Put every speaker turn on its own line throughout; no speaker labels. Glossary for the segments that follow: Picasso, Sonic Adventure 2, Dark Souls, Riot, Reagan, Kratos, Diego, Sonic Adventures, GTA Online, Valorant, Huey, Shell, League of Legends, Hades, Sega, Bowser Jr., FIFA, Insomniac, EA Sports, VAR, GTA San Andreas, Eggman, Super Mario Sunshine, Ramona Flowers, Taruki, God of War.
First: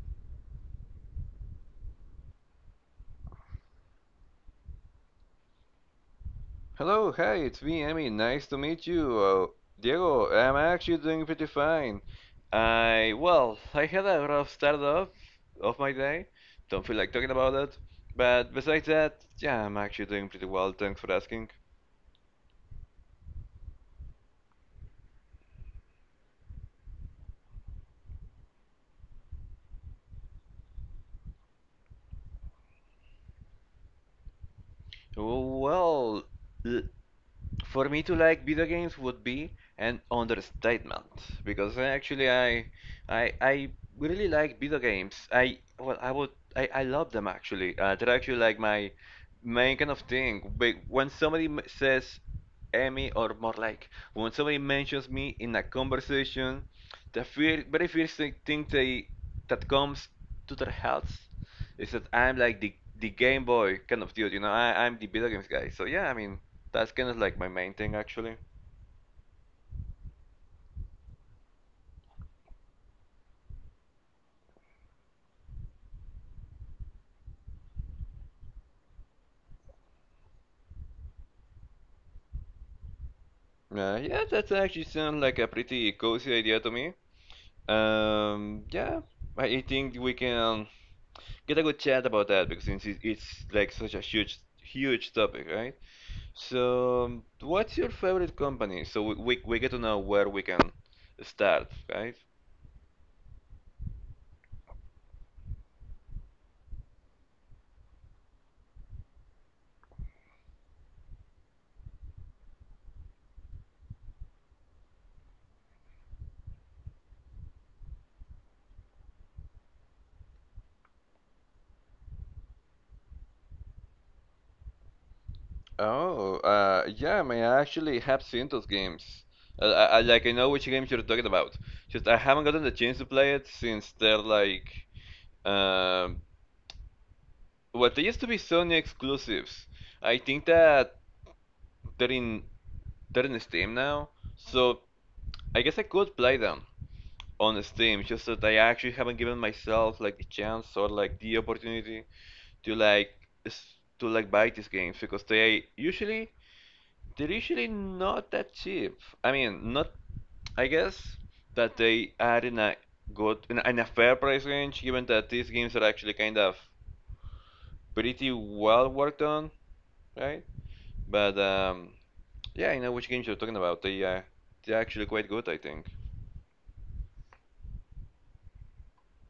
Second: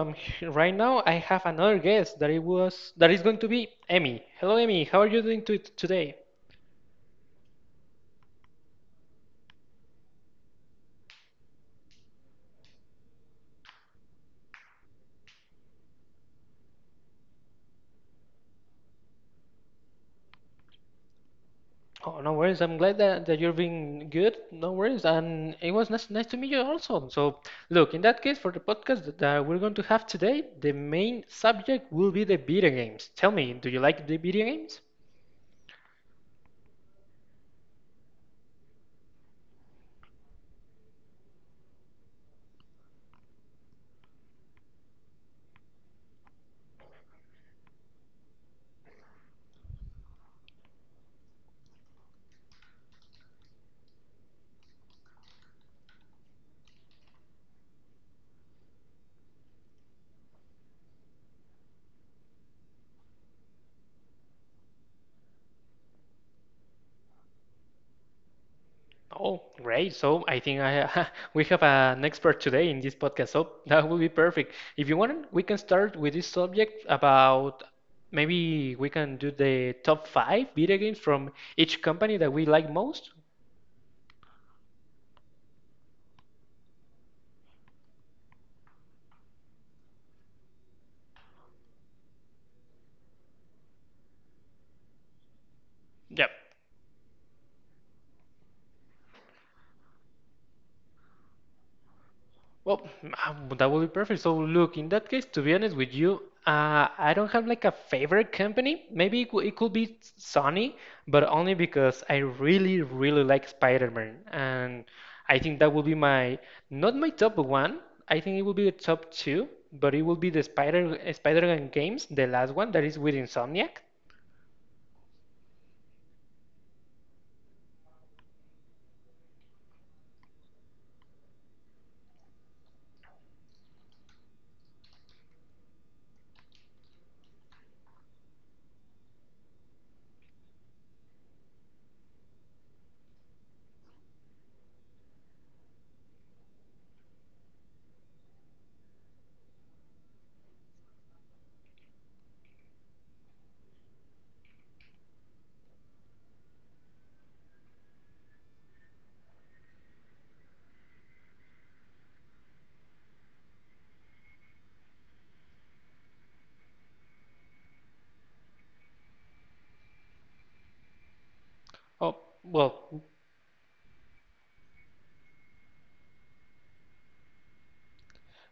Right now I have another guest that it was that is going to be Emmy. Hello, Emmy. How are you doing to today?
Hello, hi, it's me, Emmy. Nice to meet you. Diego, I'm actually doing pretty fine. I, well, I had a rough start off of my day. Don't feel like talking about it. But besides that, yeah, I'm actually doing pretty well. Thanks for asking.
Oh, no worries. I'm glad that you're being good. No worries. And it was nice to meet you also. So, look, in that case, for the podcast that we're going to have today, the main subject will be the video games. Tell me, do you like the video games?
Well, l- for me to like video games would be an understatement because I really like video games. I love them actually. They're actually like my main kind of thing. But when somebody says Emmy, or more like when somebody mentions me in a conversation, very first thing thing they that comes to their heads is that I'm like the Game Boy kind of dude. You know, I'm the video games guy. So yeah, That's kind of like my main thing actually.
Oh, great. So I think I we have an expert today in this podcast. So that will be perfect. If you want, we can start with this subject about maybe we can do the top five video games from each company that we like most.
Yeah, that actually sounds like a pretty cozy idea to me. Yeah, I think we can get a good chat about that because it's like such a huge topic, right?
Yep.
So, what's your favorite company? So we get to know where we can start, right?
Well, that would be perfect. So, look, in that case, to be honest with you, I don't have like a favorite company. Maybe it could be Sony, but only because I really, really like Spider-Man, and I think that will be my not my top one. I think it will be the top two, but it will be the Spider-Man games, the last one that is with Insomniac.
Oh, yeah, I mean, I actually have seen those games. Like, I know which games you're talking about. Just I haven't gotten the chance to play it since they're like, um, What they used to be Sony exclusives. I think that they're in they're in Steam now, so I guess I could play them on Steam. Just that I actually haven't given myself like the chance or like the opportunity to like buy these games because they're usually not that cheap. I mean, not I guess that they are in a in a fair price range, given that these games are actually kind of pretty well worked on, right? But yeah, I
Oh,
know which games you're talking
well.
about. They're actually quite good, I think.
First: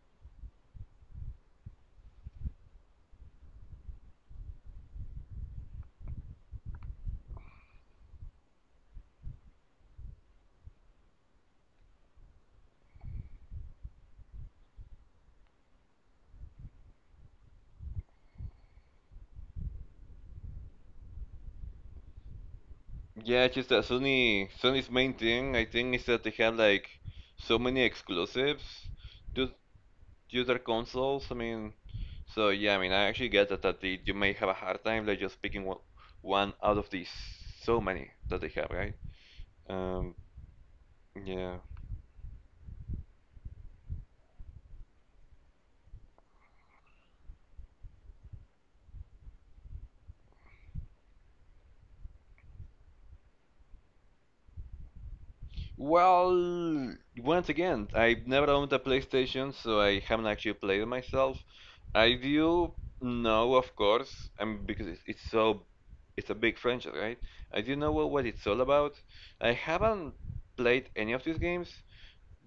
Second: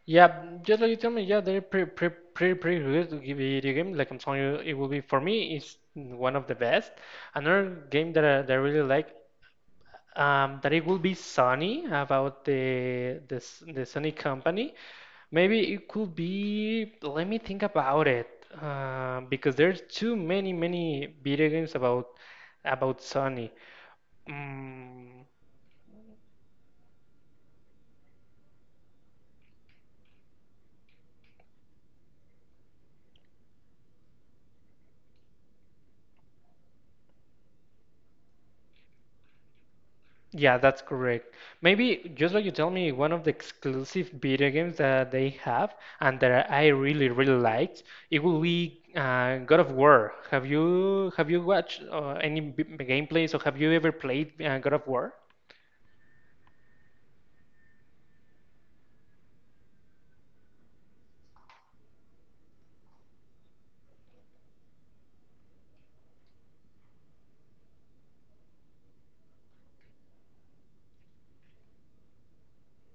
Yeah, just like you tell me, yeah, they're pretty good to give video game. Like I'm telling you, it will be for me. It's one of the best. Another game that I really like, that it will be Sony about the Sony company. Maybe it could be. Let me think about it, because there's too many video games about Sony.
Yeah, it's just that Sony
Mm,
Sony's main thing, I think, is that they have like so many exclusives to to their consoles. I mean, so yeah, I mean, I actually get that that they, you may have a hard time like just picking one, one out of these so many that they have, right?
Yeah,
Um,
that's correct.
yeah.
Maybe just like you tell me, one of the exclusive video games that they have and that I really liked, it will be God of War. Have you watched any gameplays, or have you ever played God of War?
Well, once again, I've never owned a PlayStation, so I haven't actually played it myself. I do know, of course, and because it's so, it's a big franchise, right? I do know what it's all about. I haven't played any of these games,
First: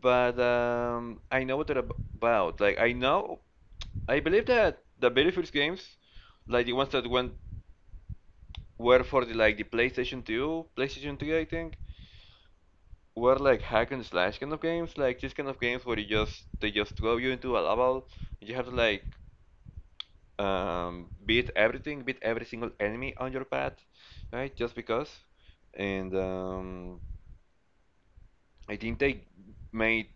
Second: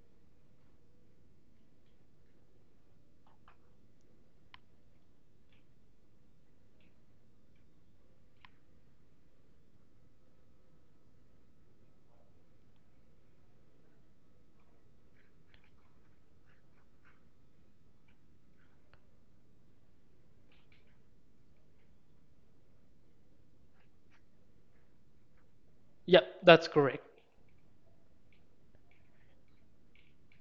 but I know what they're about. Like, I know, I believe that the very first games, like the ones that went were for the like the PlayStation 2, PlayStation 3, I think were like hack and slash kind of games, like these kind of games where you just they just throw you into a level. You have to like beat everything, beat every single enemy on your path, right? Just because.
Yeah,
And
that's correct.
I think made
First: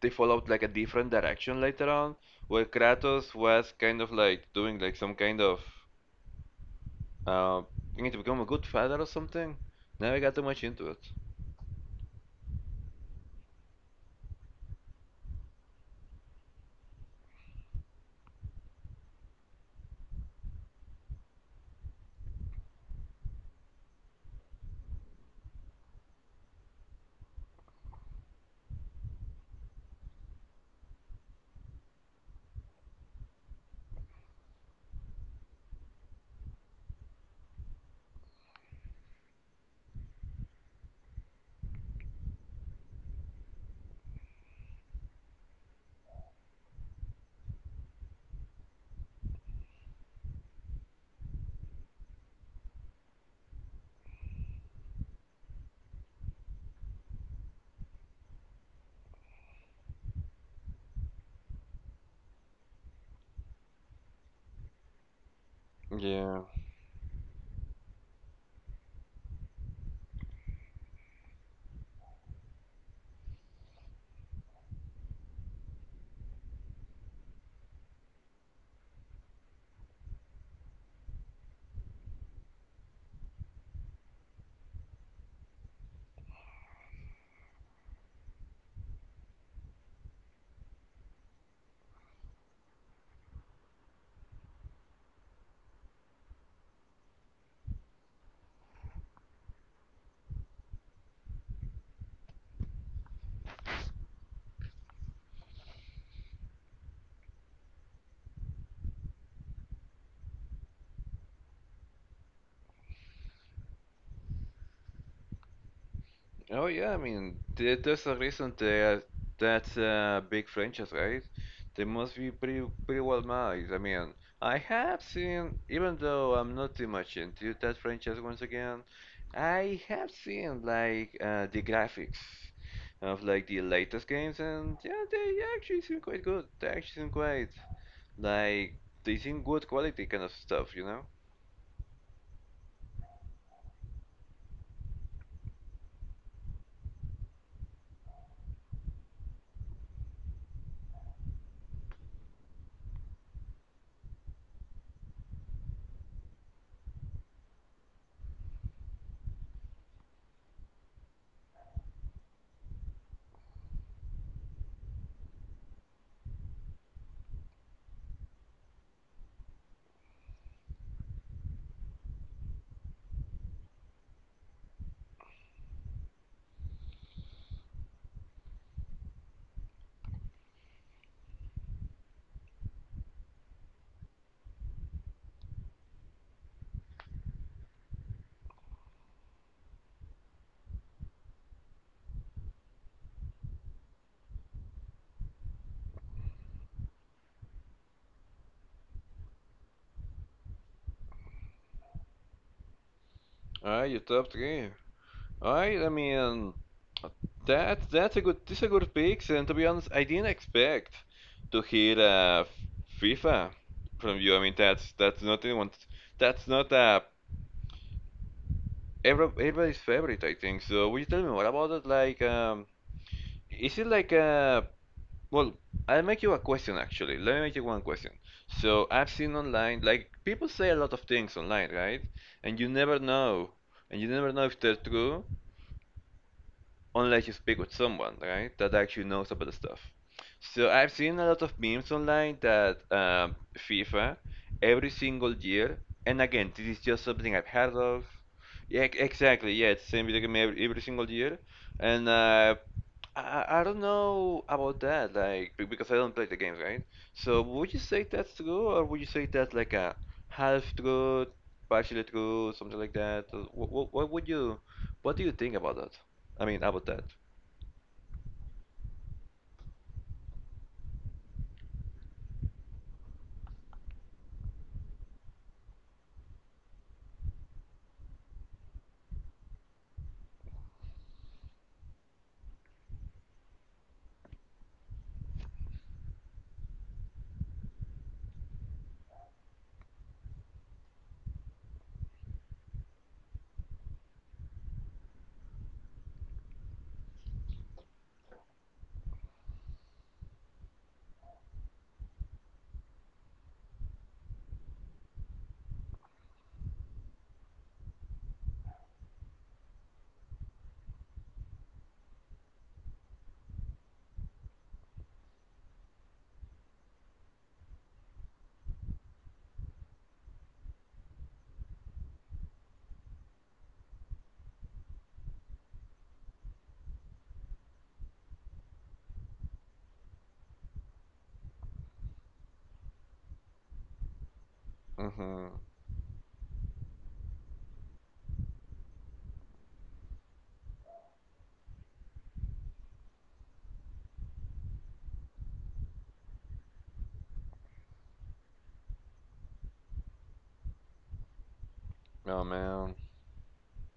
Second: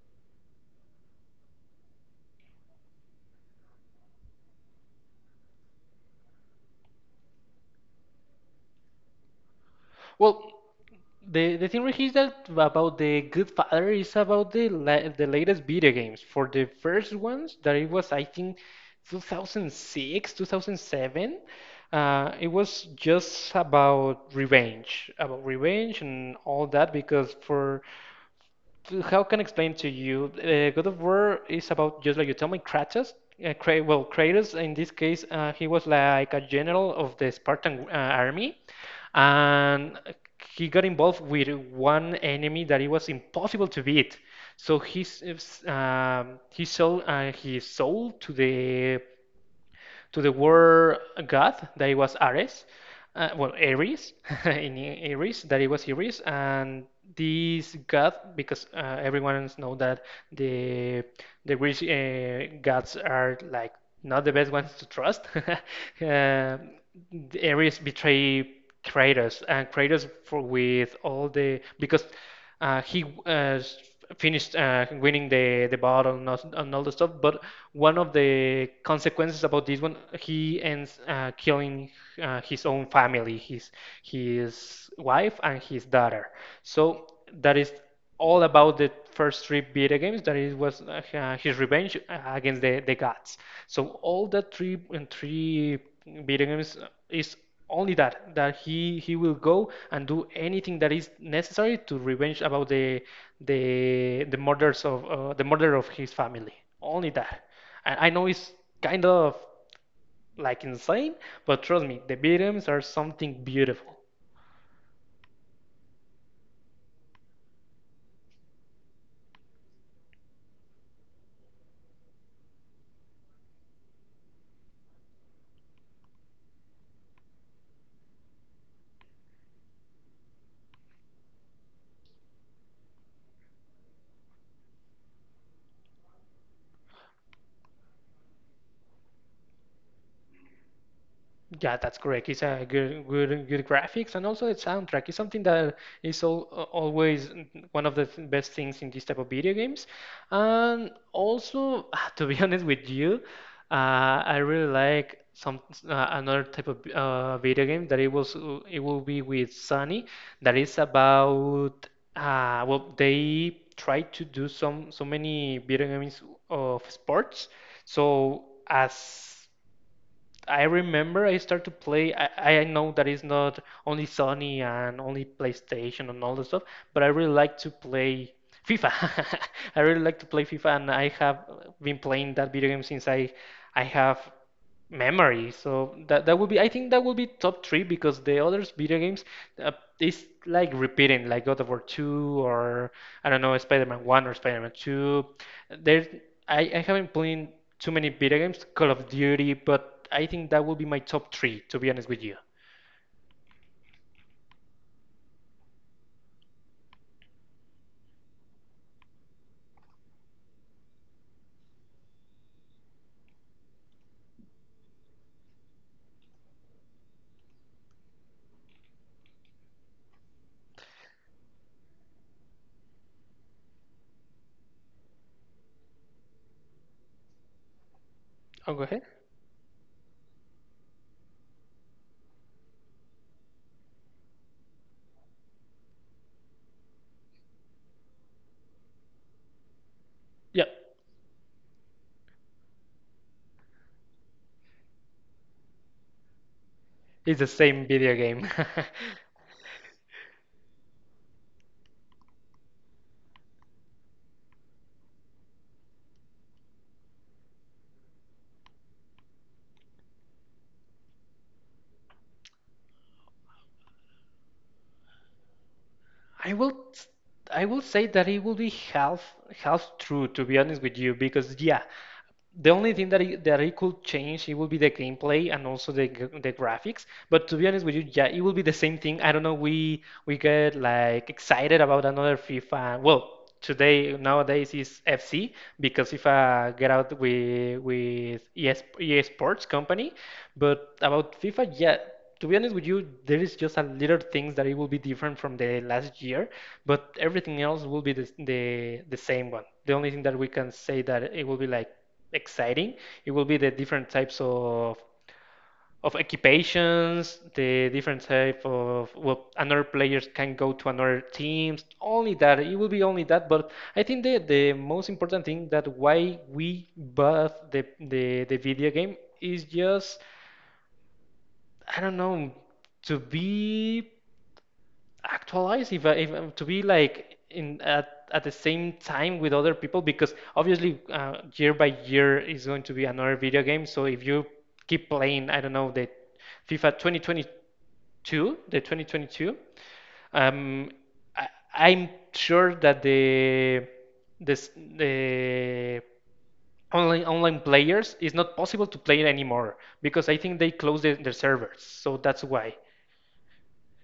they followed like a different direction later on, where Kratos was kind of like doing like some kind of uh, you need to become a good father or something. Never got too
Well,
much into it.
the thing here is that about the Good Father is about the latest video games. For the first ones, that it was I think 2006, 2007. It was just about revenge, and all that because how can I explain to you? God of War is about just like you tell me, Kratos. Kratos, in this case, he was like a general of the Spartan army, and he got involved with one enemy that it was impossible to beat. So he sold his soul to the war god that it was Ares, Ares in Ares that it was Ares, and this god because everyone knows that the the Greek gods are like not the best ones to trust.
Yeah.
uh, Ares betrayed Kratos, and Kratos for with all the because he finished winning the battle and all the stuff. But one of the consequences about this one, he ends killing his own family, his wife and his daughter. So that is all about the first three video games that it was his revenge against the gods, so all that three video games is only that he will go and do anything that is necessary to revenge about the murders of the murder of his family, only that. And I know it's kind of like insane, but trust me, the video games are something beautiful.
Oh yeah, I mean there's a reason that that's a big franchise, right? They must be pretty pretty well made. I mean, I have seen, even though I'm not too much into that franchise once again, I have seen like the graphics of like the latest games, and yeah, they actually seem quite good. They actually seem quite like they seem good quality kind of stuff, you know?
Yeah, that's correct. It's a good graphics, and also the soundtrack is something that is all, always one of the best things in this type of video games. And also, to be honest with you, I really like some another type of video game that it will be with Sony, that is about they try to do some so many video games of sports. So as I remember I started to play. I know that it's not only Sony and only PlayStation and all the stuff, but I really like to play FIFA. I really like to play FIFA, and I have been playing that video game since I have memory. So that that would be. I think that would be top three because the other video games uh, is like repeating, like God of War 2, or I don't know, Spider-Man 1 or Spider-Man 2. There's I haven't played too many video games, Call of Duty, but I think that will be my top three, to be honest with you.
Alright, your top three. I mean that that's a good these are good picks, and to be honest I didn't expect to hear FIFA from you. I mean that's not anyone, that's not everybody's favorite I think. So will you tell me more about it? Like is it like well I'll make you a question actually. Let me make you one question.
Oh, go
So
ahead.
I've seen online like people say a lot of things online, right? And you never know and you never know if they're true unless you speak with someone, right, that actually knows about the stuff.
Yeah,
So I've seen a lot of memes online that FIFA every single year, and again, this is just
it's
something
the
I've heard
same
of.
video game.
Yeah, exactly. Yeah, it's the same video game every single year, and I don't know about that, like because I don't play the games, right? So would you say that's true, or would you say that's like a half truth, partially true, something like that? What would you, what do you think about that? I
I
mean,
will
about that.
I will say that it will be half true, to be honest with you, because yeah, the only thing that it could change it would be the gameplay and also the graphics. But to be honest with you, yeah, it will be the same thing. I don't know. We get like excited about another FIFA. Well, today nowadays is FC, because FIFA get out with ES, EA Sports company. But about FIFA, yeah. To be honest with you, there is just a little things that it will be different from the last year, but everything else will be the same one. The only thing that we can say that it will be like exciting. It will be the different types of occupations, the different type of well, another players can go to another teams. Only that, it will be only that. But I think the most important thing that why we bought the video game is just I don't know, to be actualize if to be like at the same time with other people, because obviously year by year is going to be another video game. So if you keep playing,
Mm-hmm.
I don't know, the FIFA 2022, the 2022, um I, I'm sure that the online players is not possible to play it anymore, because I think they closed their servers.
Oh man.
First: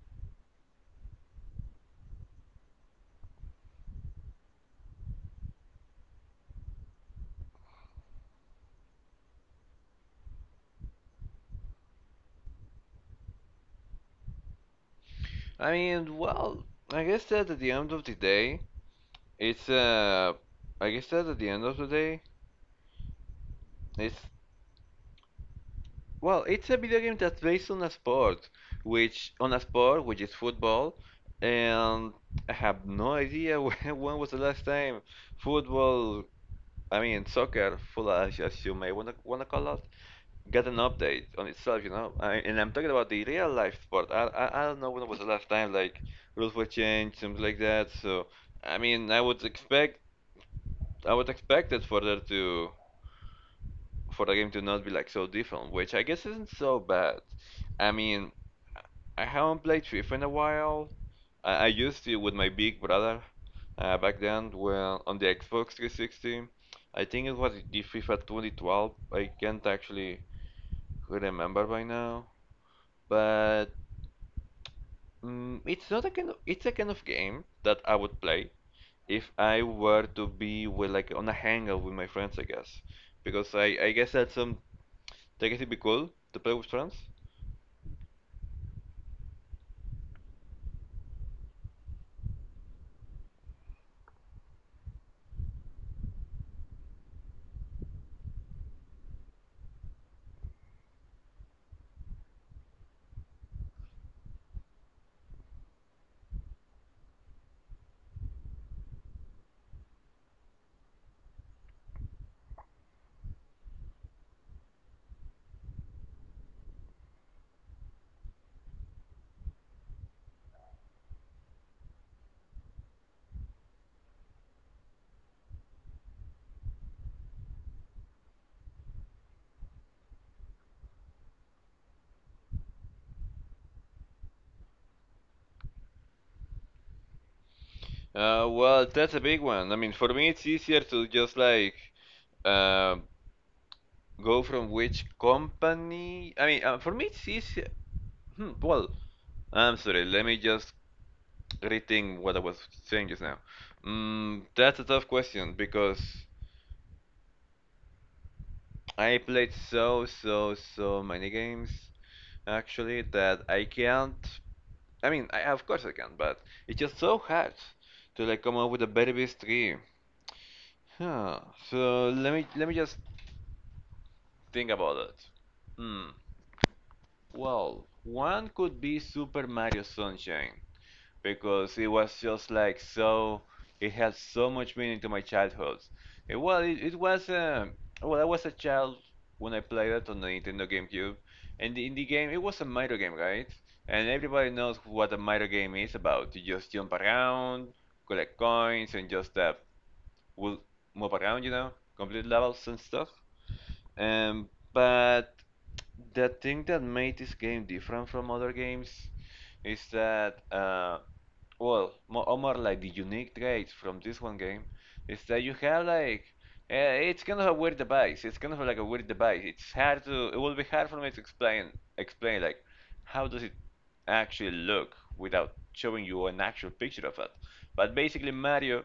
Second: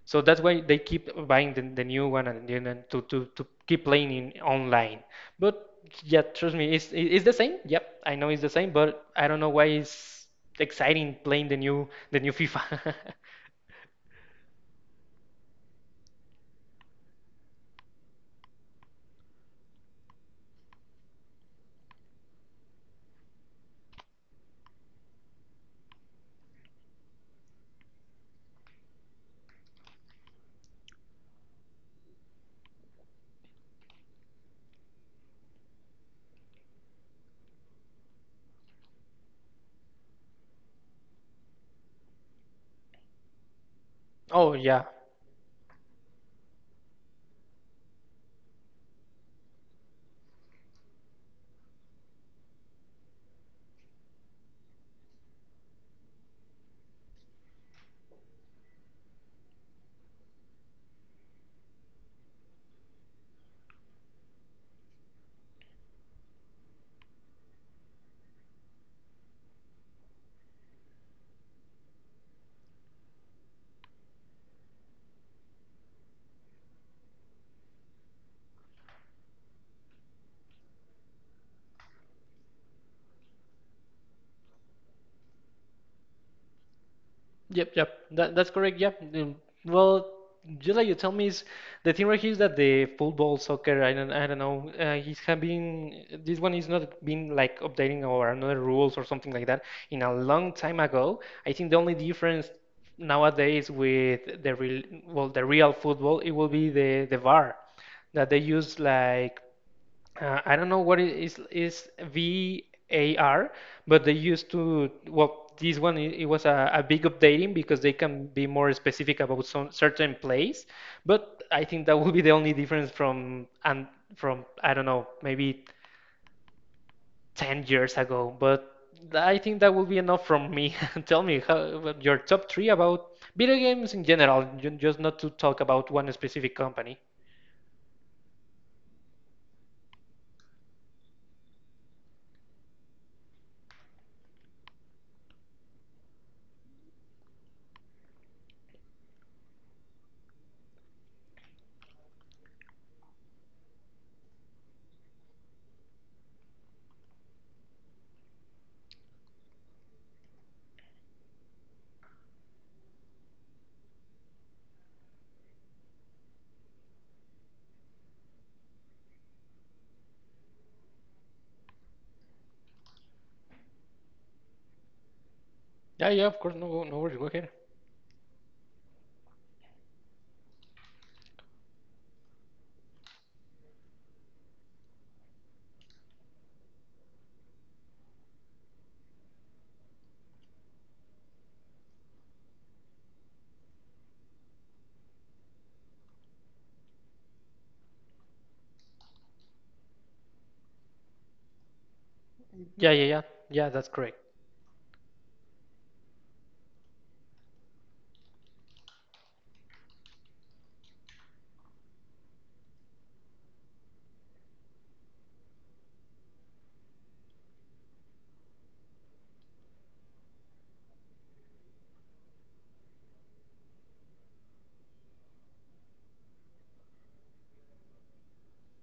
So that's why they keep buying the new one and the new one to keep playing in online. But yeah, trust me, it's, it's the same. Yep, I know it's the same, but I don't know why it's exciting playing the new FIFA.
I mean, well, I guess that at the end of the day, it's I guess that at the end of the day, it's well, it's a video game that's based on a sport, which is football, and I have no idea when was the last time football, I mean soccer, as you may want to call it, got an update on itself, you know. I, and I'm talking about the real life sport.
Oh
I don't
yeah,
know when was the last time like rules were changed, things like that. So I mean, I would expect it for there to for the game to not be like so different, which I guess isn't so bad. I mean, I haven't played FIFA in a while. I used to with my big brother back then when on the Xbox 360. I think it was the FIFA 2012. I can't actually remember by now, but mm, it's not a kind of it's a kind of game that I would play if I were to be with like on a hangout with my friends, I guess, because I guess at some take it be cool to play with trans?
Yep, That, that's correct. Yep. Well, just like you tell me, is the thing right here is that the football, soccer, I don't know. He's have been this one is not been like updating or another rules or something like that in a long time ago. I think the only difference nowadays with the real football, it will be the VAR that they use like, I don't know what it is VAR, but they used to, well, this one it was a big updating, because they can be more specific about some certain plays. But I think that will be the only difference from and from, I don't know, maybe 10 years ago. But I think that will be enough from me. Tell me how, what your top three about video games in general, just not to talk about one specific company.
Well, that's a big one. I mean, for me, it's easier to just like uh, go from which company. I mean, for me, it's easier. Hmm, well, I'm sorry. Let me just rethink what I was saying just now. Mm, that's a tough question because I played so many games actually that I can't. I mean, I, of course I can, but it's just so hard to like come up with the very best tree. Huh. So let me just think about it. Hmm.
Yeah, yeah, of course, no, no worries, go ahead.
Well, one could be Super Mario Sunshine because it was just like so. It had so much meaning to my childhood. It was a, well, I was a child when I played it on the Nintendo GameCube, and in the game it was a Mario game, right? And everybody knows what a Mario game is about. You just jump around, collect coins, and just will move around, you know, complete levels and
Yeah, yeah,
stuff.
yeah, yeah, that's correct.
But the thing that made this game different from other games is that, more like the unique traits from this one game is that you have like, it's kind of a weird device. It's kind of like a weird device. It will be hard for me to explain like, how does it actually look without showing you an actual picture of it. But basically, Mario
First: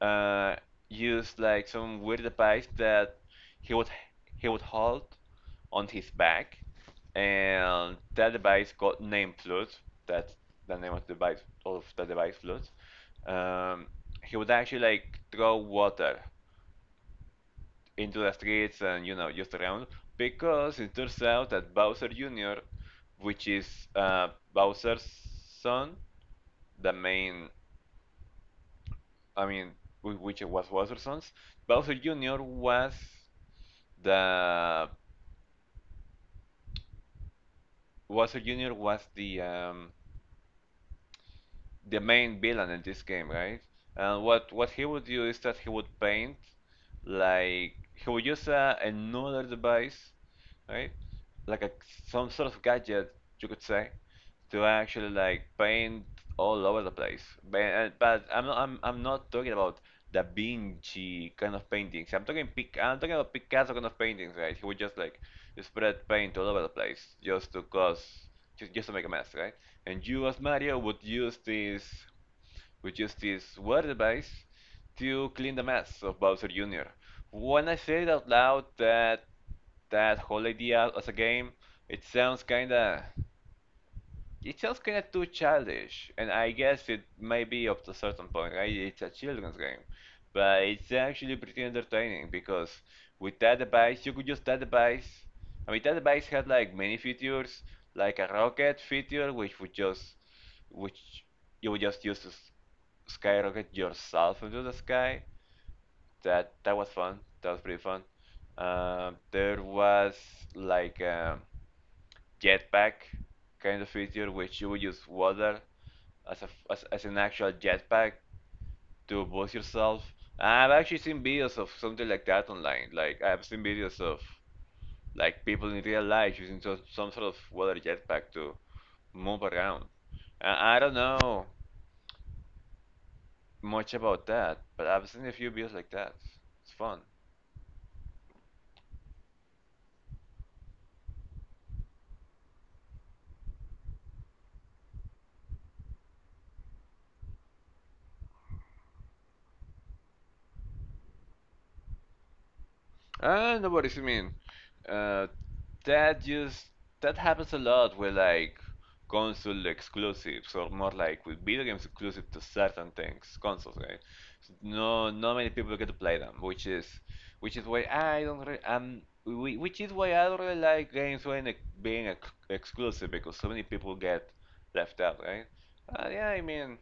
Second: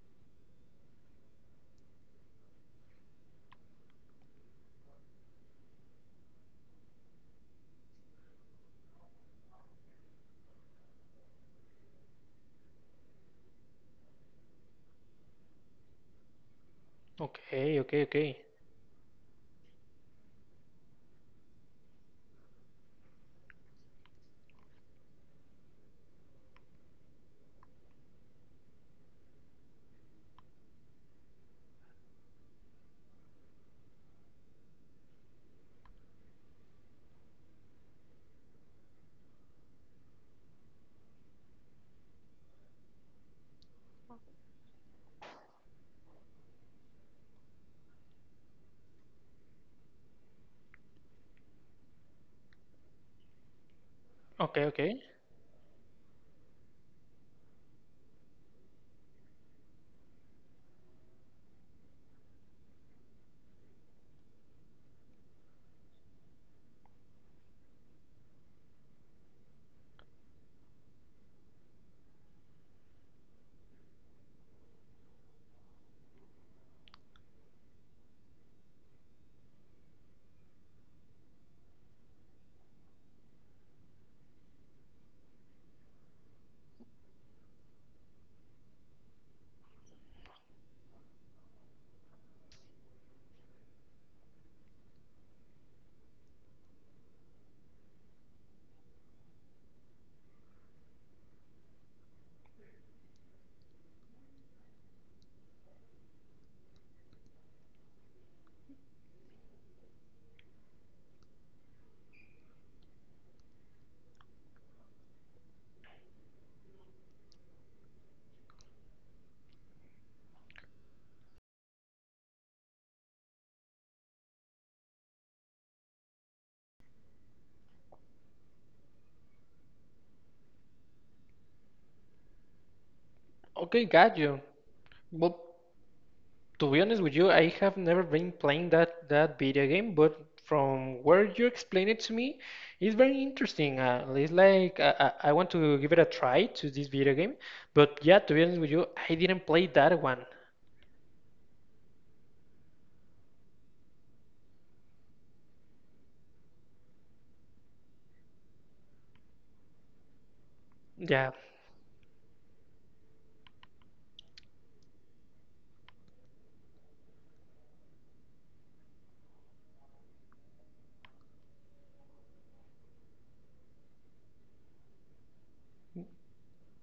uh, used like some weird device that he would he would hold on his back, and that device got named Flood. That's the name of the device Flood. Um, he would actually like throw water into the
Okay.
streets and you know just around because it turns out that Bowser Jr., which is Bowser's son, the main, I mean, which was Bowser's son's, Bowser Jr. was the Bowser Jr. was the main villain in this game, right? And what he would do is that he would paint like he would use another device, right? Like a some sort of gadget, you could say, to
Okay.
actually like paint all over the place. But I'm not I'm not talking about Da Vinci kind of paintings. I'm talking about Picasso kind of paintings, right? He would just like spread paint all over the place just to cause just to make a mess, right? And you as Mario would use this we use this word device to clean the mess of Bowser Jr. When I say it out loud, that that whole idea as a game, it sounds kinda it sounds kind of too childish, and I guess it may be up to a certain point, right? It's a children's game, but it's actually pretty entertaining because with that device, you could use that device. I mean, that device had like many features, like a rocket feature, which you would just use to skyrocket yourself into the sky. That was fun. That was pretty fun. There was like a jetpack kind of feature, which you would use water as an actual jetpack to boost yourself. I've actually seen videos of something like that online. Like I've seen videos of like people in real life using some sort of weather jetpack to move around. I don't know
Okay,
much
got
about
you.
that, but I've seen a
Well,
few videos like that.
to
It's
be honest
fun.
with you, I have never been playing that video game, but from where you explain it to me, it's very interesting. It's like I want to give it a try to this video game, but yeah, to be honest with you, I didn't play that one.
No, what does it mean? Uh, that just that happens a lot with like console exclusives or more like
Yeah,
with video games exclusive to certain things, consoles, right? No, not many people get to play them, which is why I don't really, which is why I don't really like games being exclusive because so many people get left out, right? Yeah, I mean,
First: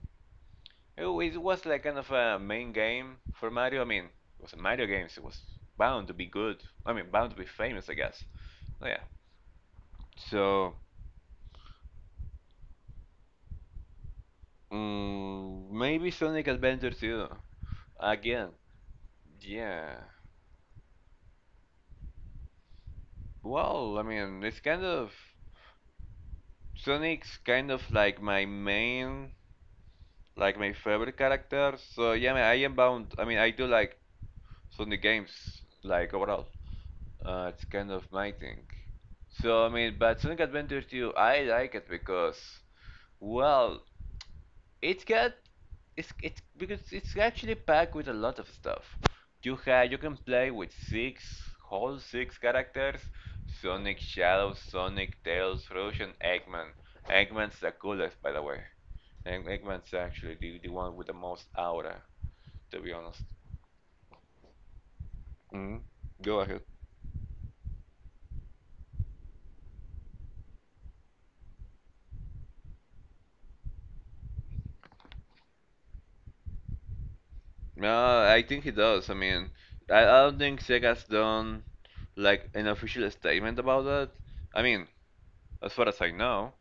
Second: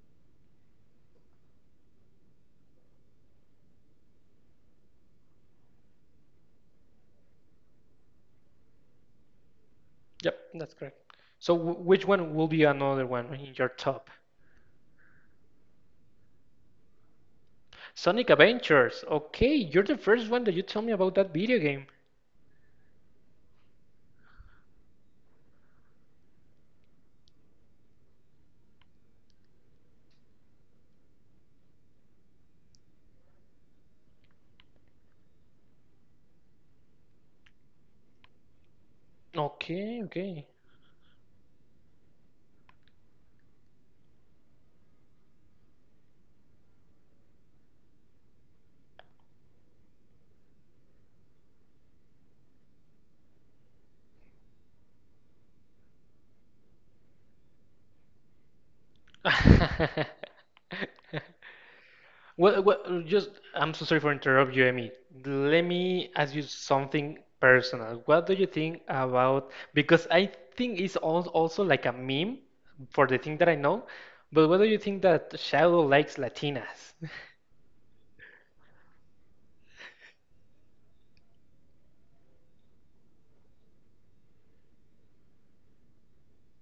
it was like kind of a main game for Mario. I mean, it was a Mario game, so it was bound to be good. I mean, bound to be famous, I guess. So, yeah.
yep, that's
So,
correct. So w which one will be another one in your top?
maybe Sonic Adventure 2.
Sonic
Again,
Adventures. Okay, you're the
yeah.
first one that you tell me about that video game.
Well, I mean, it's kind of. Sonic's kind of like my main, like my favorite character. So, yeah, I am bound. I mean, I do like Sonic games, like overall. It's kind of my thing. So I mean, but Sonic
Okay.
Adventure 2, I like it because, well, it's got it's because it's actually packed with a lot of stuff. You can play with six whole six characters: Sonic, Shadow, Sonic, Tails, Rouge, and Eggman. Eggman's the coolest, by the way. Eggman's actually the one with the most aura,
Well,
to be
well,
honest.
just I'm so sorry for interrupt you, Amy. Let
Hmm.
me ask you
Go ahead.
something personal. What do you think about, because I think it's also like a meme for the thing that I know, but what do you think that Shadow likes Latinas?
No, I think he does. I mean, I don't think Sega's done like an official statement about that. I mean, as far as I know,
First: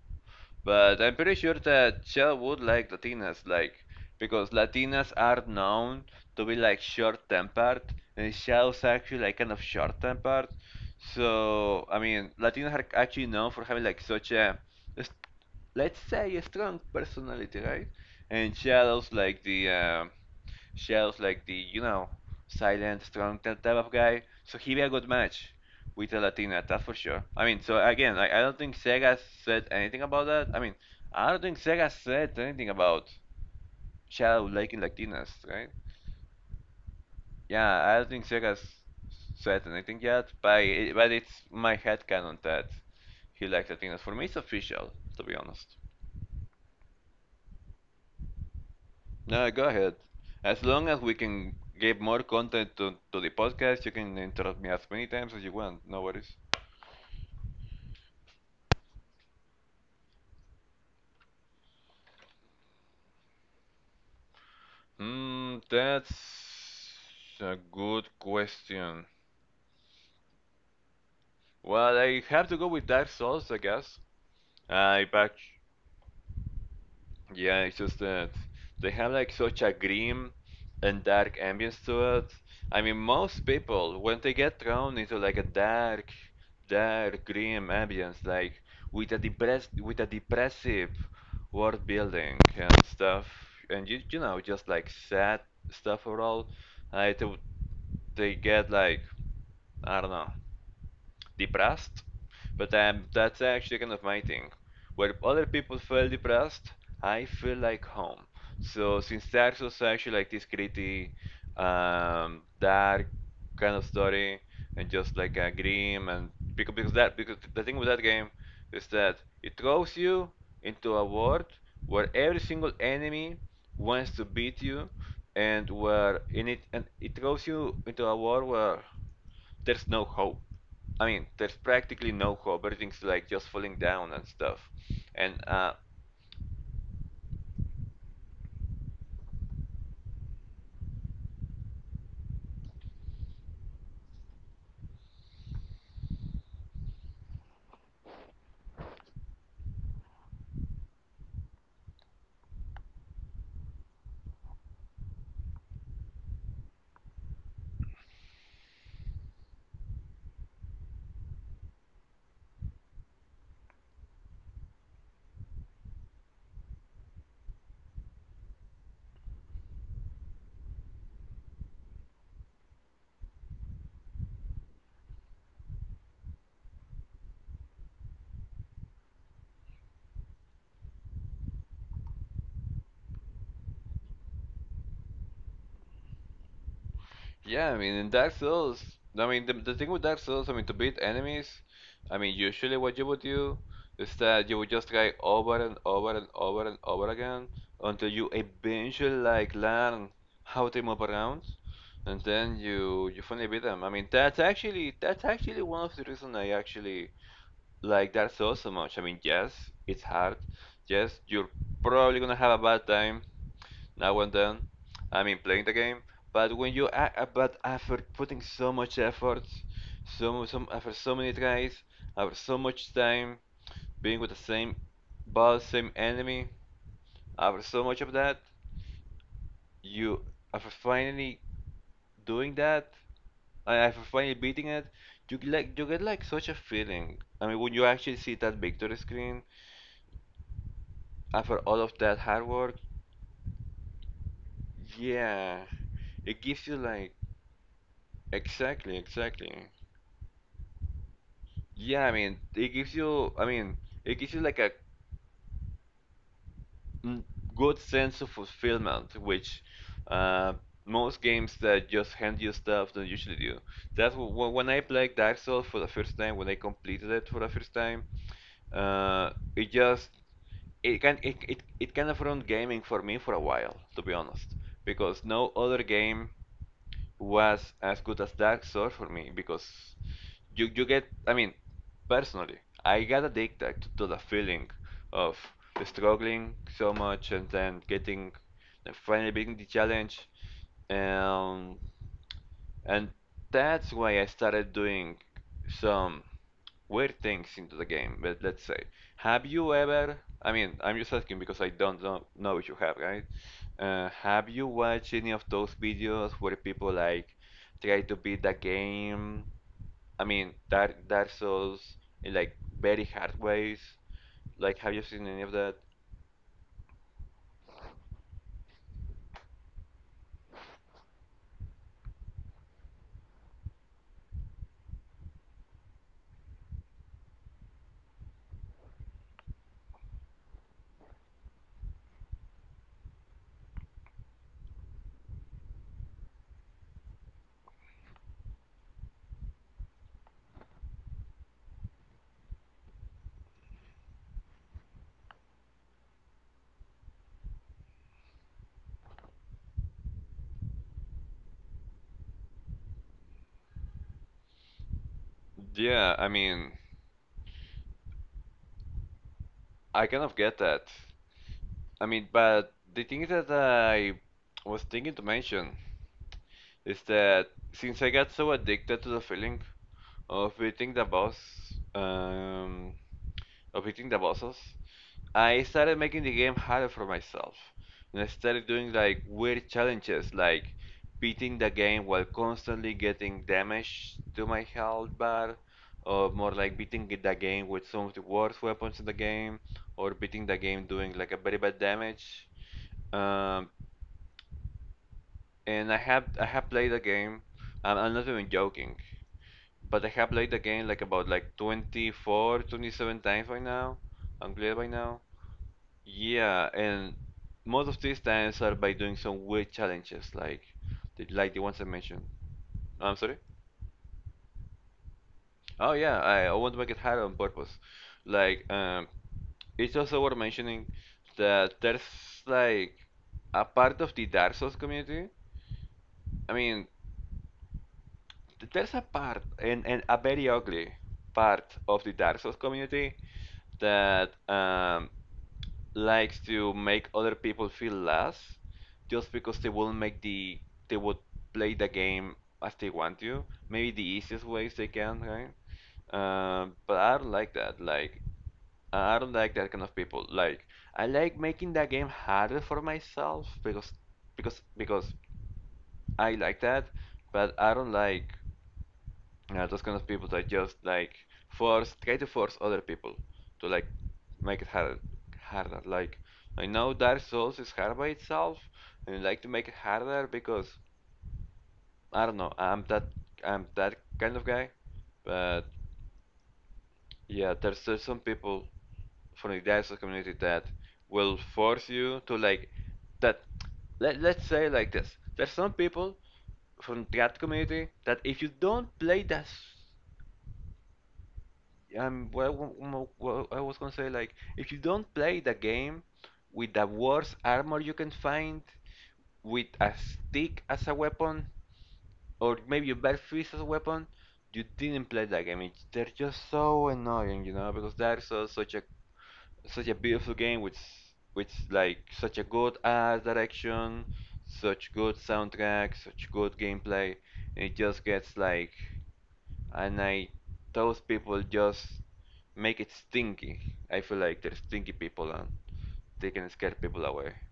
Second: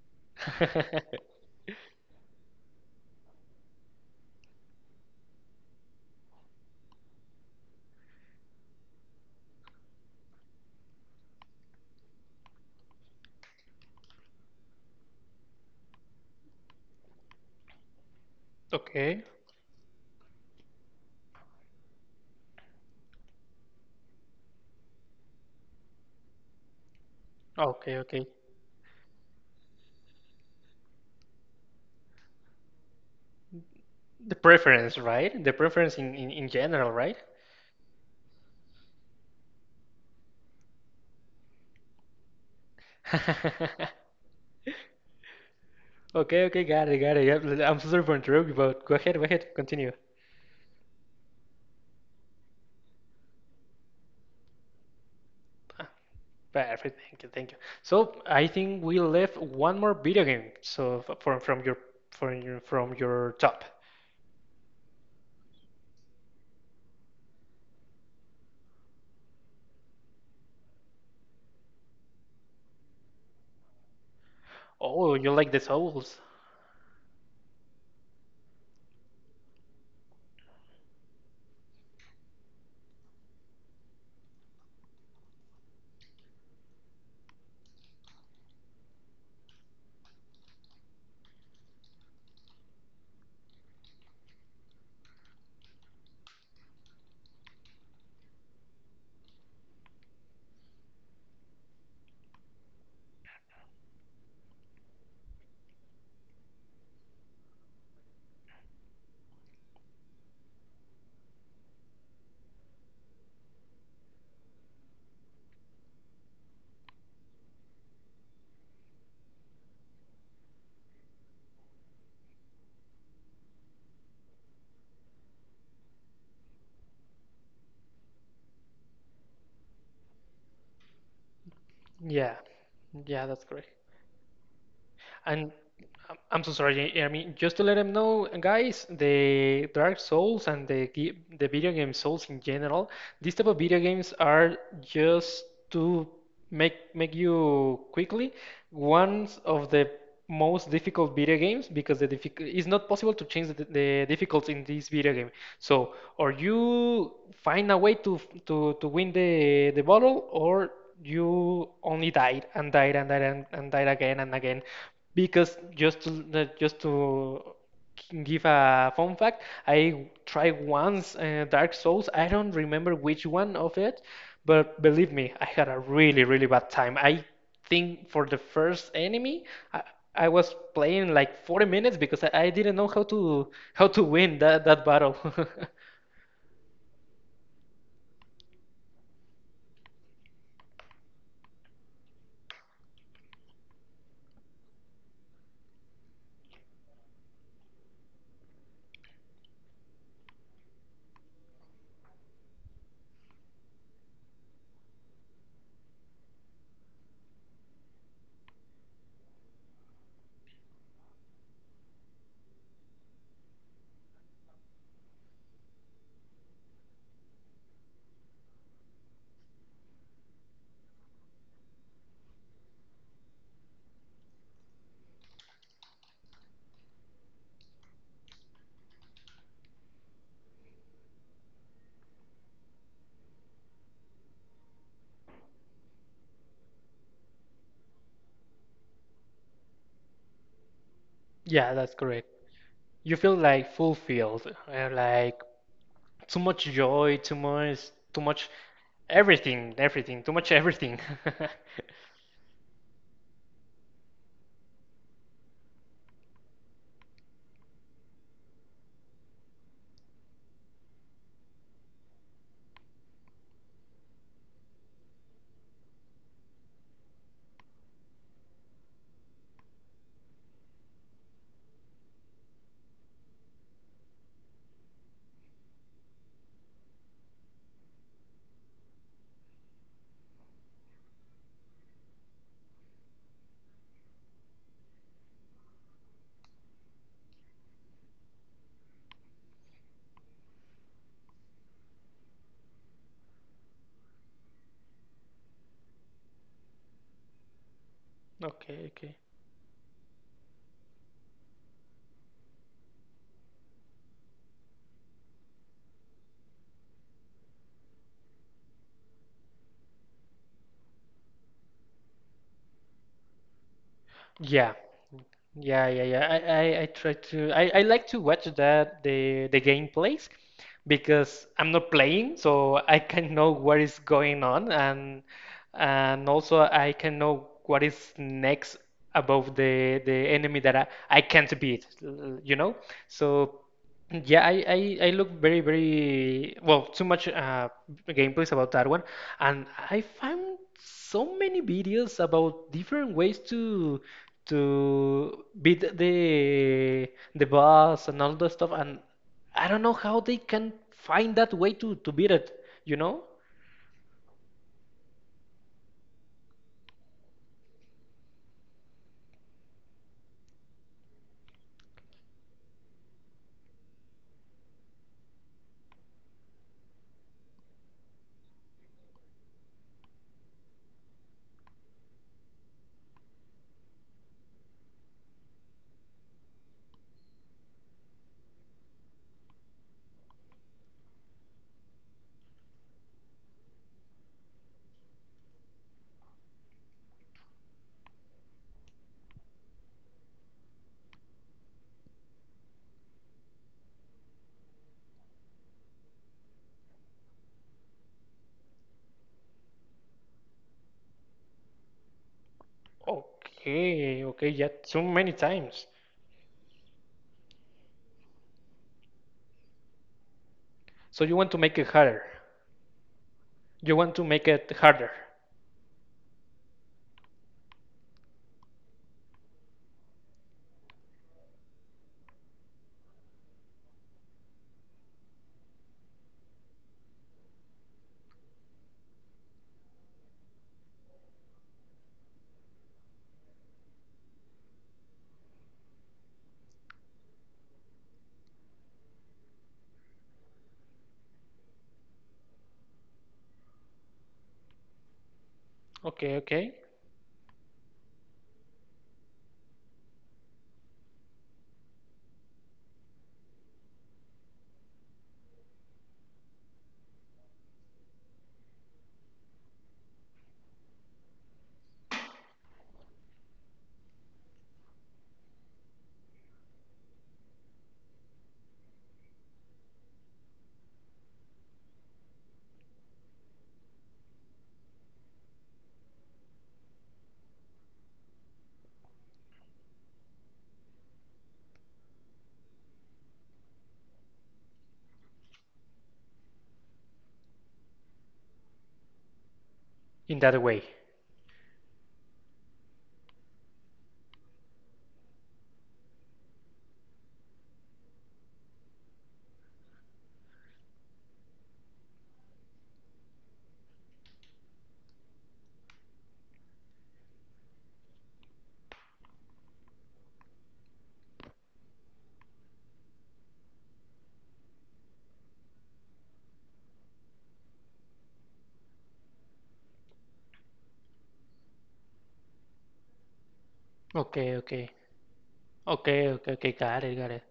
but I'm pretty sure that Shell would like Latinas, like because Latinas are known to be like short-tempered, and Shell's actually like kind of short-tempered. So I mean, Latinas are actually known for having like such a, s- let's say, a strong personality, right? And
Okay,
Shell's like the, you know, silent, strong type of guy. So he'd be a good match with a Latina, that's for sure. I mean, so again,
okay.
like, I don't think Sega said anything about that. I mean, I don't think Sega said anything about
The
Shell liking
preference,
Latinas,
right? The
right?
preference in general, right?
Yeah, I don't think Sega's said anything yet, but it, but it's my headcanon that he likes Latinas. For me, it's official, to be honest.
Okay, got it. Yeah, I'm so sorry for interrupting you, but go ahead,
No, go
continue.
ahead. As long as we can give more content to the podcast, you can interrupt me as many times as you want. No worries.
Perfect. Thank you. So I think we left one more video game. So from from your top.
Hmm, that's a good question. Well, I have to go with Dark Souls, I guess. I
Oh,
back.
you like the Souls?
Yeah, it's just that they have like such a grim and dark ambience to it. I mean, most people, when they get thrown into like a dark, dark, grim ambience, like with a depressed, with a depressive world building and stuff, and you know, just like sad stuff overall, I, they, they get like, I don't know, depressed, but that's actually kind of my thing. Where other people feel depressed, I feel like home. So since Dark Souls is actually like this gritty, dark kind of story, and just like a grim and because the thing with that game is that it throws you into a world where every single enemy wants to beat you, and where in it and it throws you into a world where there's no hope. I mean, there's practically
Yeah.
no hope. Everything's
Yeah,
like
that's
just
correct.
falling down and stuff. And
And I'm so sorry. I mean, just to let them know, guys, the Dark Souls and the video game Souls in general, these type of video games are just to make you quickly one of the most difficult video games because the diffic it's not possible to change the difficulty in this video game. So, or you find a way to to win the battle, or you only died and died and died and died again and again. Because just to give a fun fact, I tried once Dark Souls. I don't remember which one of it, but believe me, I had a really really bad time. I think for the first enemy, I, I was playing like 40 minutes because I didn't know how to win that battle.
yeah, I mean, in Dark Souls, I mean, the thing with Dark Souls, I mean, to beat enemies, I mean, usually what you would do is that you would just try over and over and over and over again until you eventually like learn how they move around, and then you finally beat them. I mean, that's actually one of the reasons I actually like that's so so much. I mean, yes, it's hard. Yes, you're probably gonna have a bad time now and then. I mean, playing the game. But when you a- but after putting so much effort, so some after so many tries, after so much time being with the same boss, same enemy, after so much of that, you after finally doing that, and after finally beating it, you get like such a feeling. I mean, when you actually see that victory screen after
Yeah,
all of
that's
that
correct.
hard work,
You feel like fulfilled, like
yeah,
too
it
much
gives you like
joy, too much
exactly, exactly.
everything, too much everything.
Yeah, I mean, it gives you, I mean, it gives you like a mm, good sense of fulfillment, which uh, most games that just hand you stuff don't usually do. That's when I played Dark Souls for the first time, when I completed it for the first time, it just it can it, it, it kind of ruined gaming for me for a while, to be honest, because no other game was as good as Dark Souls for me because you get I mean personally I got addicted to the feeling of struggling so much and then getting finally beating the challenge. Um, and that's why I started doing some weird things into the game. But let's say,
Okay, okay.
have you ever? I mean, I'm just asking because I don't know if you have, right? Have you watched any of those videos where people like try to beat the game? I mean, Dark Souls in like very hard ways.
Yeah.
Like, have you seen any of that?
Yeah, yeah, yeah. I try to. I like to watch that the gameplays because I'm not playing, so I can know what is going on, and also I can know what is next above the enemy that I can't beat, you know? So yeah, I look very very well too much gameplays about that one, and I found so many videos about different ways to beat the boss and all that stuff, and I don't know how they can find that way to beat it, you know?
Yeah, I mean, I kind of get that. I mean, but the thing that I was thinking to mention is that since I got so addicted to the feeling of beating the boss, um, of beating the bosses, I started making the game harder for myself. And I started doing like weird challenges, like beating the game while constantly getting damage to my health bar, or more like beating the game with some of the worst weapons in the game, or beating the game doing like a very bad damage. Um, and I have played the game. I'm not even joking, but I have played the game like about like 24, 27 times by now.
Okay, okay,
I'm
yeah,
clear by
so
now.
many times.
Yeah, and most of these times are by doing some weird challenges, like
So you want
like
to
the ones
make
I
it
mentioned.
harder.
No, I'm sorry.
You want to make it harder.
Oh yeah, I want to make it harder on purpose. Like it's also worth mentioning that there's like a part of the Dark Souls community. I mean, there's a part, and a very ugly part of the Dark Souls community that likes to make other people feel less just because they would play the game as they want to, maybe the easiest ways they can, right?
Okay, okay.
But I don't like that. Like I don't like that kind of people. Like I like making the game harder for myself because because because I like that, but I don't like, yeah, those kind of people that just like try to force other people to like make it harder, harder. Like I know Dark Souls is hard by itself, and I like to make it harder because I don't know, I'm that kind of guy. But yeah, there's some people from the Dark Souls community that will force you to like that. Let's say like this: there's some people from that community that if you don't play that
In that way.
well, I was gonna say like if you don't play the game with the worst armor you can find, with a stick as a weapon, or maybe a bad fist as a weapon, you didn't play that game. It, they're just so annoying, you know, because they're so such a such a beautiful game with with like such a good art direction, such good soundtrack, such good gameplay, and it just gets like and I those people just make it stinky. I feel like they're
Okay, okay.
stinky people, and
Okay,
they can
okay,
scare
okay,
people
got it, got
away.
it.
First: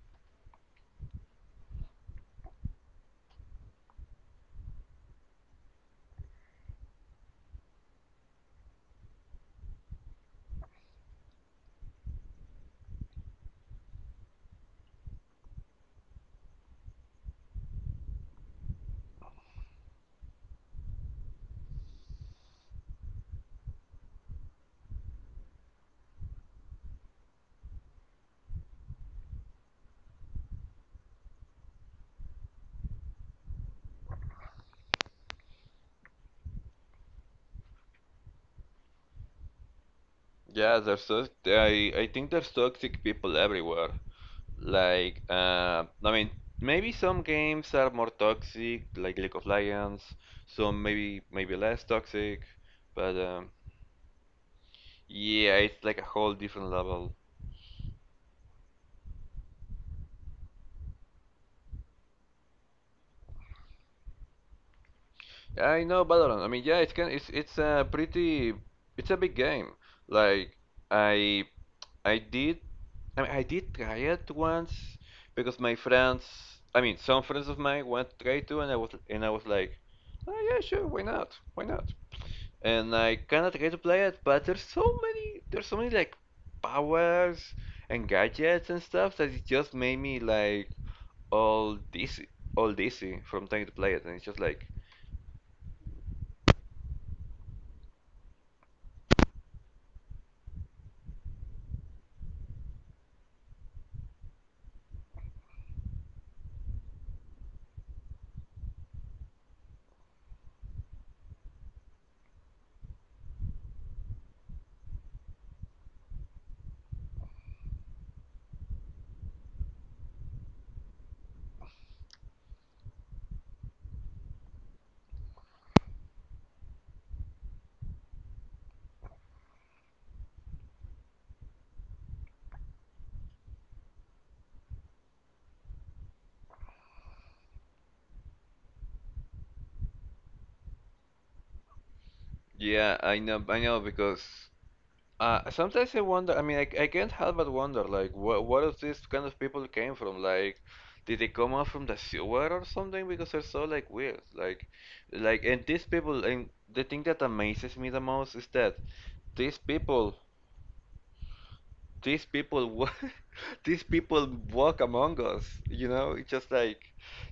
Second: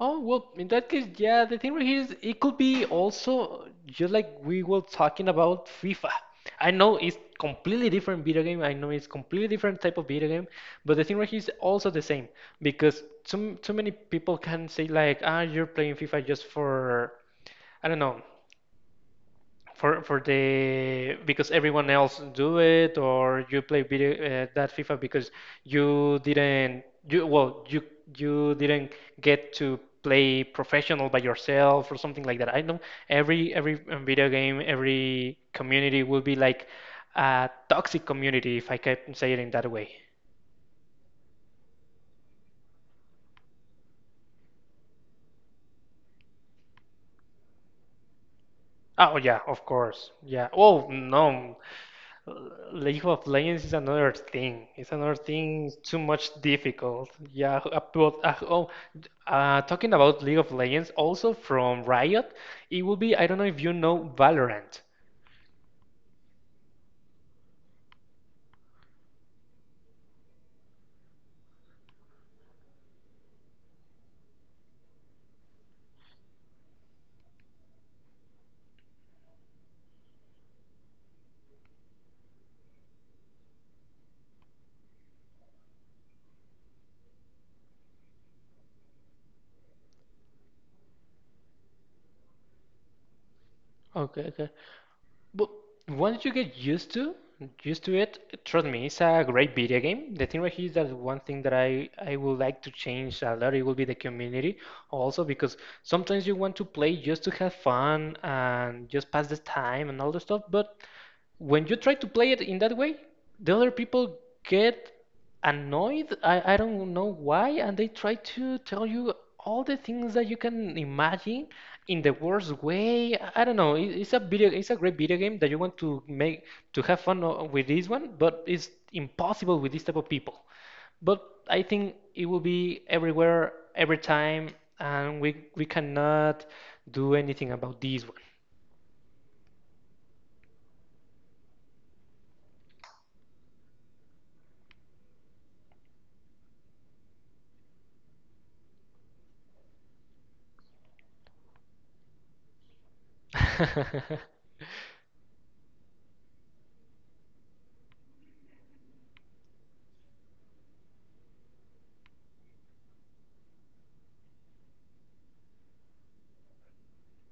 Oh, well, in that case, yeah, the thing right here is it could be also just like we were talking about FIFA. I know it's completely different video game. I know it's completely different type of video game, but the thing right here is also the same because too many people can say like, ah, you're playing FIFA just for, I don't know, for the because everyone else do it, or you play video that FIFA because you didn't you well you didn't get to play professional by yourself or something like that. I know every video game, every community will be like a toxic community if I can say it in that way.
Yeah, I think there's toxic people everywhere. Like I mean, maybe some games are more toxic,
Oh
like League
yeah,
of
of
Legends.
course. Yeah.
Some
Oh no,
maybe less toxic,
League
but
of Legends is another thing. It's another
yeah,
thing,
it's like
too
a
much
whole different
difficult.
level.
Yeah, but oh, talking about League of Legends, also from Riot, it will be, I don't know if you know Valorant.
I know Valorant. I mean, yeah, it's a pretty it's a big game. Like I I did. I mean, I did try it once because my friends, some friends of mine want to try to, and I was like, oh yeah, sure, why not? Why not? And I kind of tried to play it, but there's so many like powers and gadgets and stuff that it just made me like all dizzy, all dizzy from trying to play it, and
Okay,
it's just
okay.
like,
But once you get used to it, trust me, it's a great video game. The thing right here is that one thing that I would like to change a lot. It will be the community, also because sometimes you want to play just to have fun and just pass the time and all the stuff, but when you try to play it in that way, the other people get annoyed. I don't know why, and they try to tell you all the things that you can imagine in the worst way. I don't know. It, it's a video. It's a great video game that you want to make to have fun with this one, but it's impossible with this type of people. But I think it will be everywhere, every time, and we cannot do anything about this one.
yeah, I know because sometimes I wonder. I can't help but wonder, like, what of these kind of people came from? Like, did they come out from the sewer or something? Because they're so like weird. And these people, and the thing that amazes me the most is that these people, these people, wa- these people walk among us. You know, it's just like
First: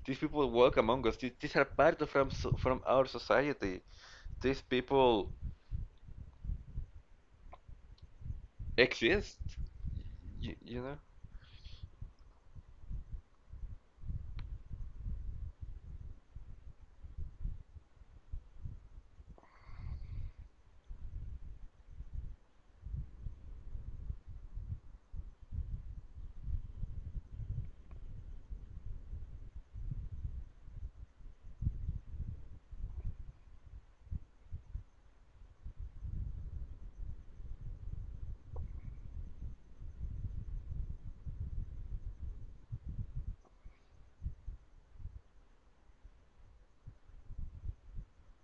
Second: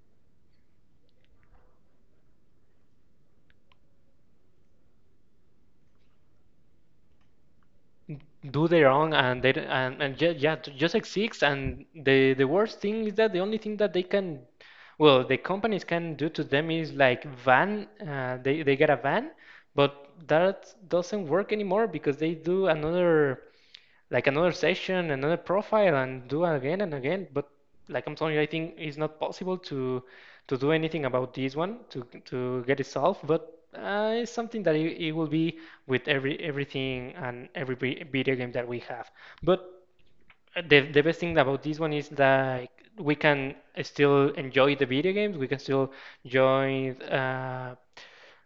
these people walk among us. These are part of from from our society. These people
Do their own
exist.
and they and just, yeah,
You
just
know?
exist, and the worst thing is that the only thing that they can, well, the companies can do to them is like van, they get a van, but that doesn't work anymore because they do another, like another session, another profile, and do again and again. But like I'm telling you, I think it's not possible to do anything about this one to get it solved. But it's something that it will be with everything and every video game that we have. But the best thing about this one is that we can still enjoy the video games. We can still join.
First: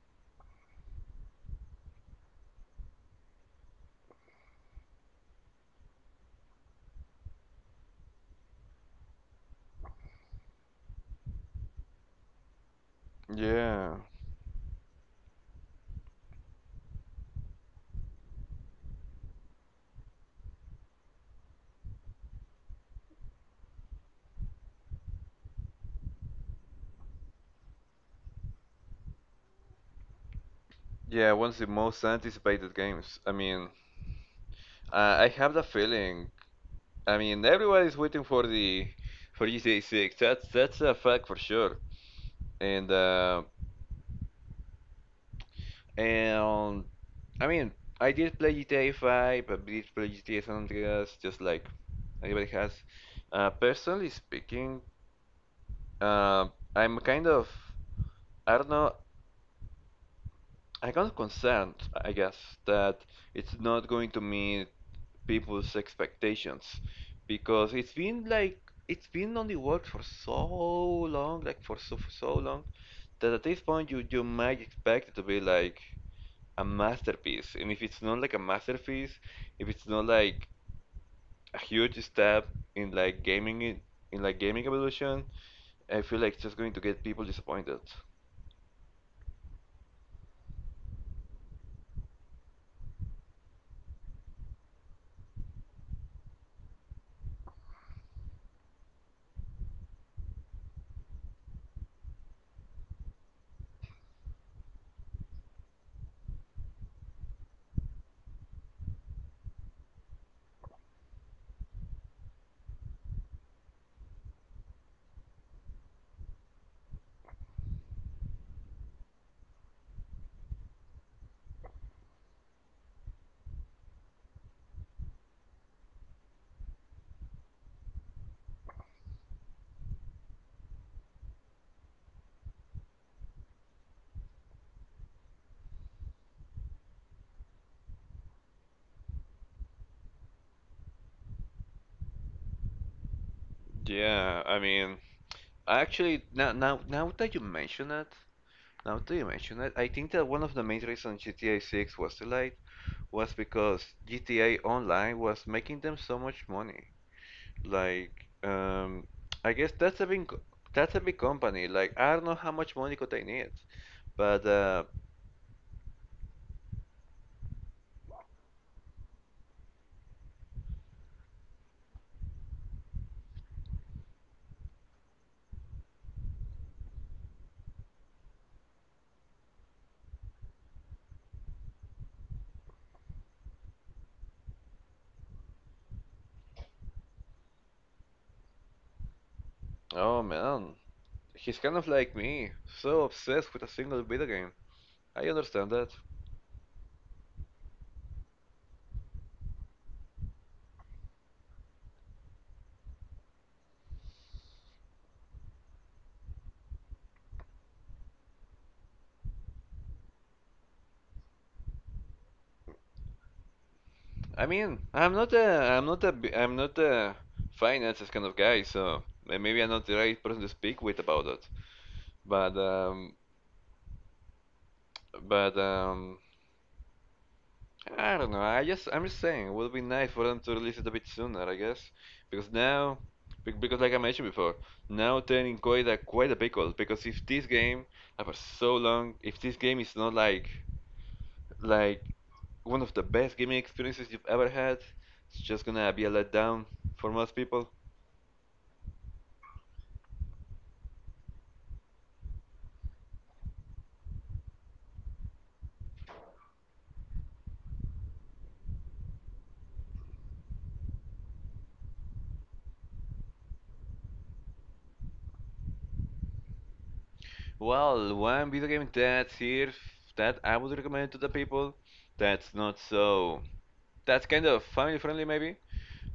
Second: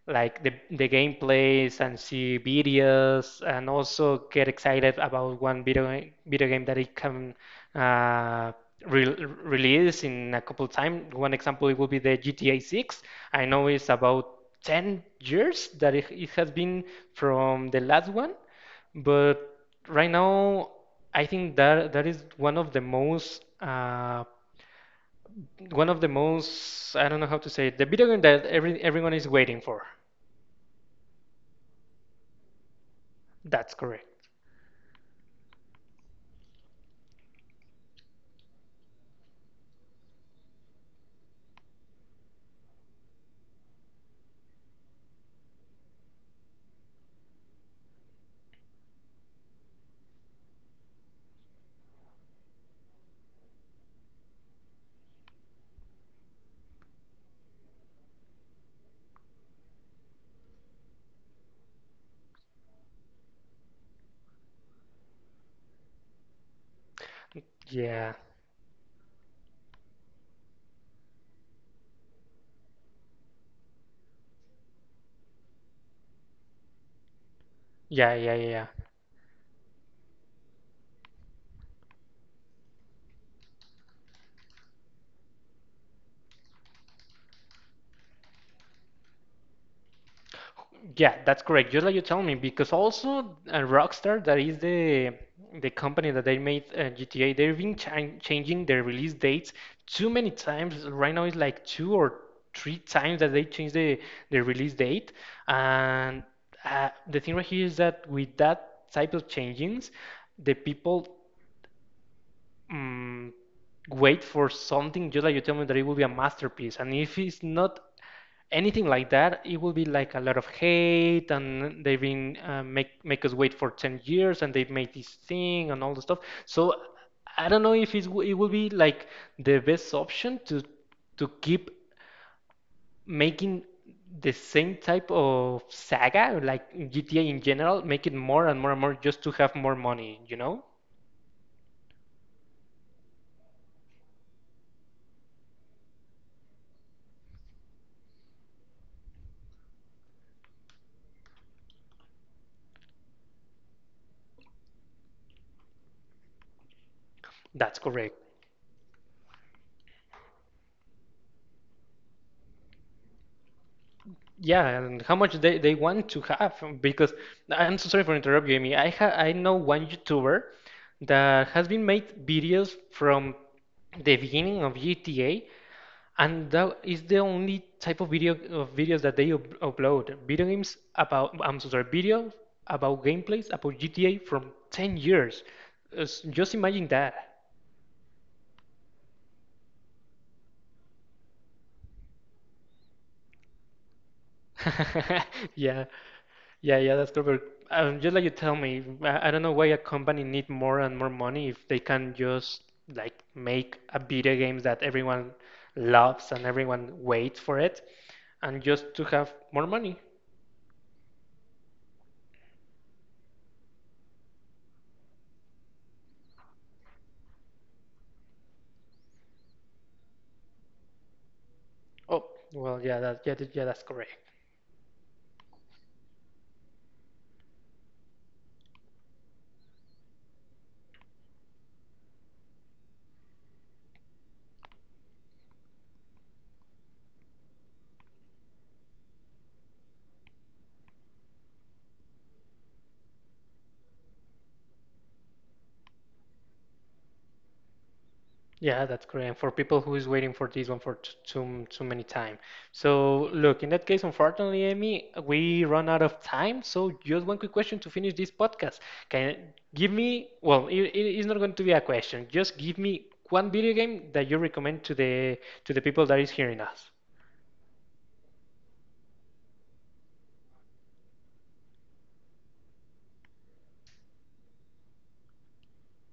Like the gameplays and see videos and also get excited about one video game that it can uh, re release in a couple time. One example it will be the GTA 6. I know it's
Yeah.
about 10 years that it has been from the last one, but right now I think that that is one of the most one of the most, I don't know how to say it, the video game that everyone is waiting for.
Yeah, one of the most anticipated games.
That's correct.
I have the feeling. I mean, everyone is waiting for the for GTA 6. That's a fact for sure. And uh, and I mean, I did play GTA 5. I did play GTA San Andreas, just like anybody has. Personally speaking, uh, I'm kind of I don't know. I kind of concerned, I guess, that it's not going to meet people's expectations because it's
Yeah,
been like it's been on the works for so long, like for so long, that at this point you might expect it to be like a masterpiece. And if it's
yeah,
not like
yeah,
a
yeah, yeah.
masterpiece, if it's not like a huge step in like gaming in, in like gaming evolution, I feel like it's just going to get people disappointed.
Yeah, that's correct. Just like you tell me, because also Rockstar, that is the company that they made GTA, they've been changing their release dates too many times. Right now, it's like two or three times that they change the release date. And the thing right here is that with that type of changings, the people um, wait for something just like you tell me, that it will be a masterpiece. And if it's not anything like that, it will be like a lot of hate, and they've been make us wait for 10 years, and they've made this thing and all the stuff. So I don't know if it will be like the best option to keep making the same type of saga, like GTA in general, make it more and more and more just to have more money, you know?
Yeah, I mean. Actually, now that you mention it, now that you mention it, I think that one of the main reasons GTA 6 was delayed was because GTA Online was making them so much money.
That's correct.
Like, I guess that's a big that's a big company. Like, I don't know how much money could they need, but
Yeah, and how much they want to have, because I'm so sorry for interrupting you, Amy. I know one YouTuber that has been made videos from the beginning of GTA, and that is the only type of videos that they up upload. Video games about, I'm so sorry, video about gameplays about GTA from 10 years. Just imagine that.
oh man, he's kind of like me, so obsessed with a single video game. I understand
Yeah.
that.
Yeah, yeah, that's correct. Just like you tell me, I don't know why a company need more and more money if they can just like make a video games that everyone loves and everyone waits for it, and just to have more money.
I mean, I'm not a, b- I'm not a finances kind of guy, so maybe I'm not the right person to speak with about it.
Oh,
But,
well, yeah,
um,
yeah, that's correct.
but, I don't know. I'm just saying, it would be nice for them to release it a bit sooner, I guess, because now, because like I mentioned before, now turning quite a pickle. Because if this game, after so long, if this game is not like, like one of the best gaming experiences you've ever had, it's just gonna be a letdown for most people.
Yeah, that's correct. And for people who is waiting for this one for too too many time. So look, in that case, unfortunately, Amy, we run out of time. So just one quick question to finish this podcast. Can give me, well, it is not going to be a question. Just give me one video game that you recommend to the people that is hearing us.
Well, one video game that's here f- that I would recommend to the people that's not so that's kind of family friendly maybe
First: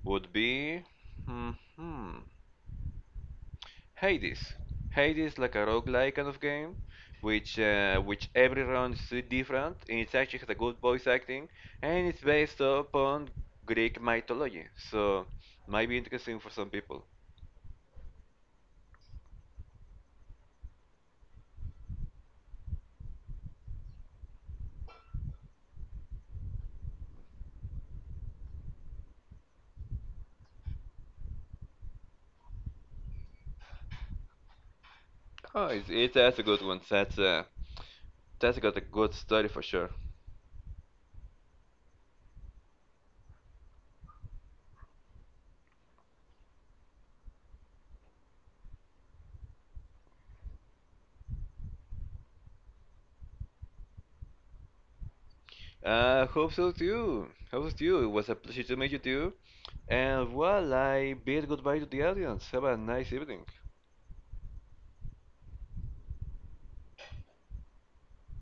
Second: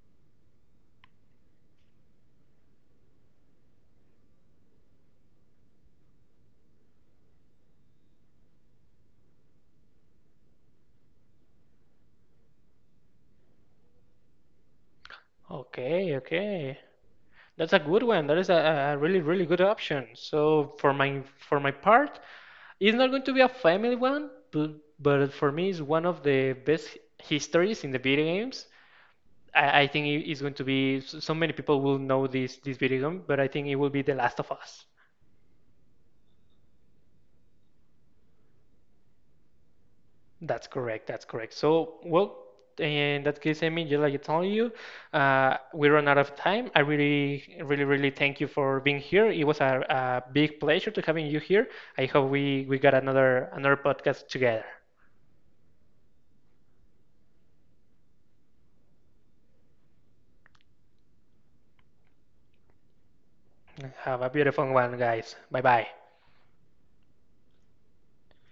would be hmm, hmm, Hades. Hades like a roguelike kind of game which every round is different and it's actually has a good voice acting and it's based upon Greek mythology. So might be
Okay,
interesting for some
okay.
people.
That's a good one. That is a, a really, really good option. So for my part, it's not going to be a family one, but for me, it's one of the best histories in the video games. I think it's going to be, so many people will know this video game, but I think it will be The Last of Us.
That's a good one. That's got a good story for sure.
That's correct. That's correct. So, well, in that case, Amy, just like I told you, we run out of time. I really, really, really thank you for being here. It was a big pleasure to having you here. I hope we got another podcast together.
Hope so too. Hope so too. It was a pleasure to meet you too. And well, I bid goodbye to the audience. Have a nice evening.
Have a beautiful one, guys. Bye bye.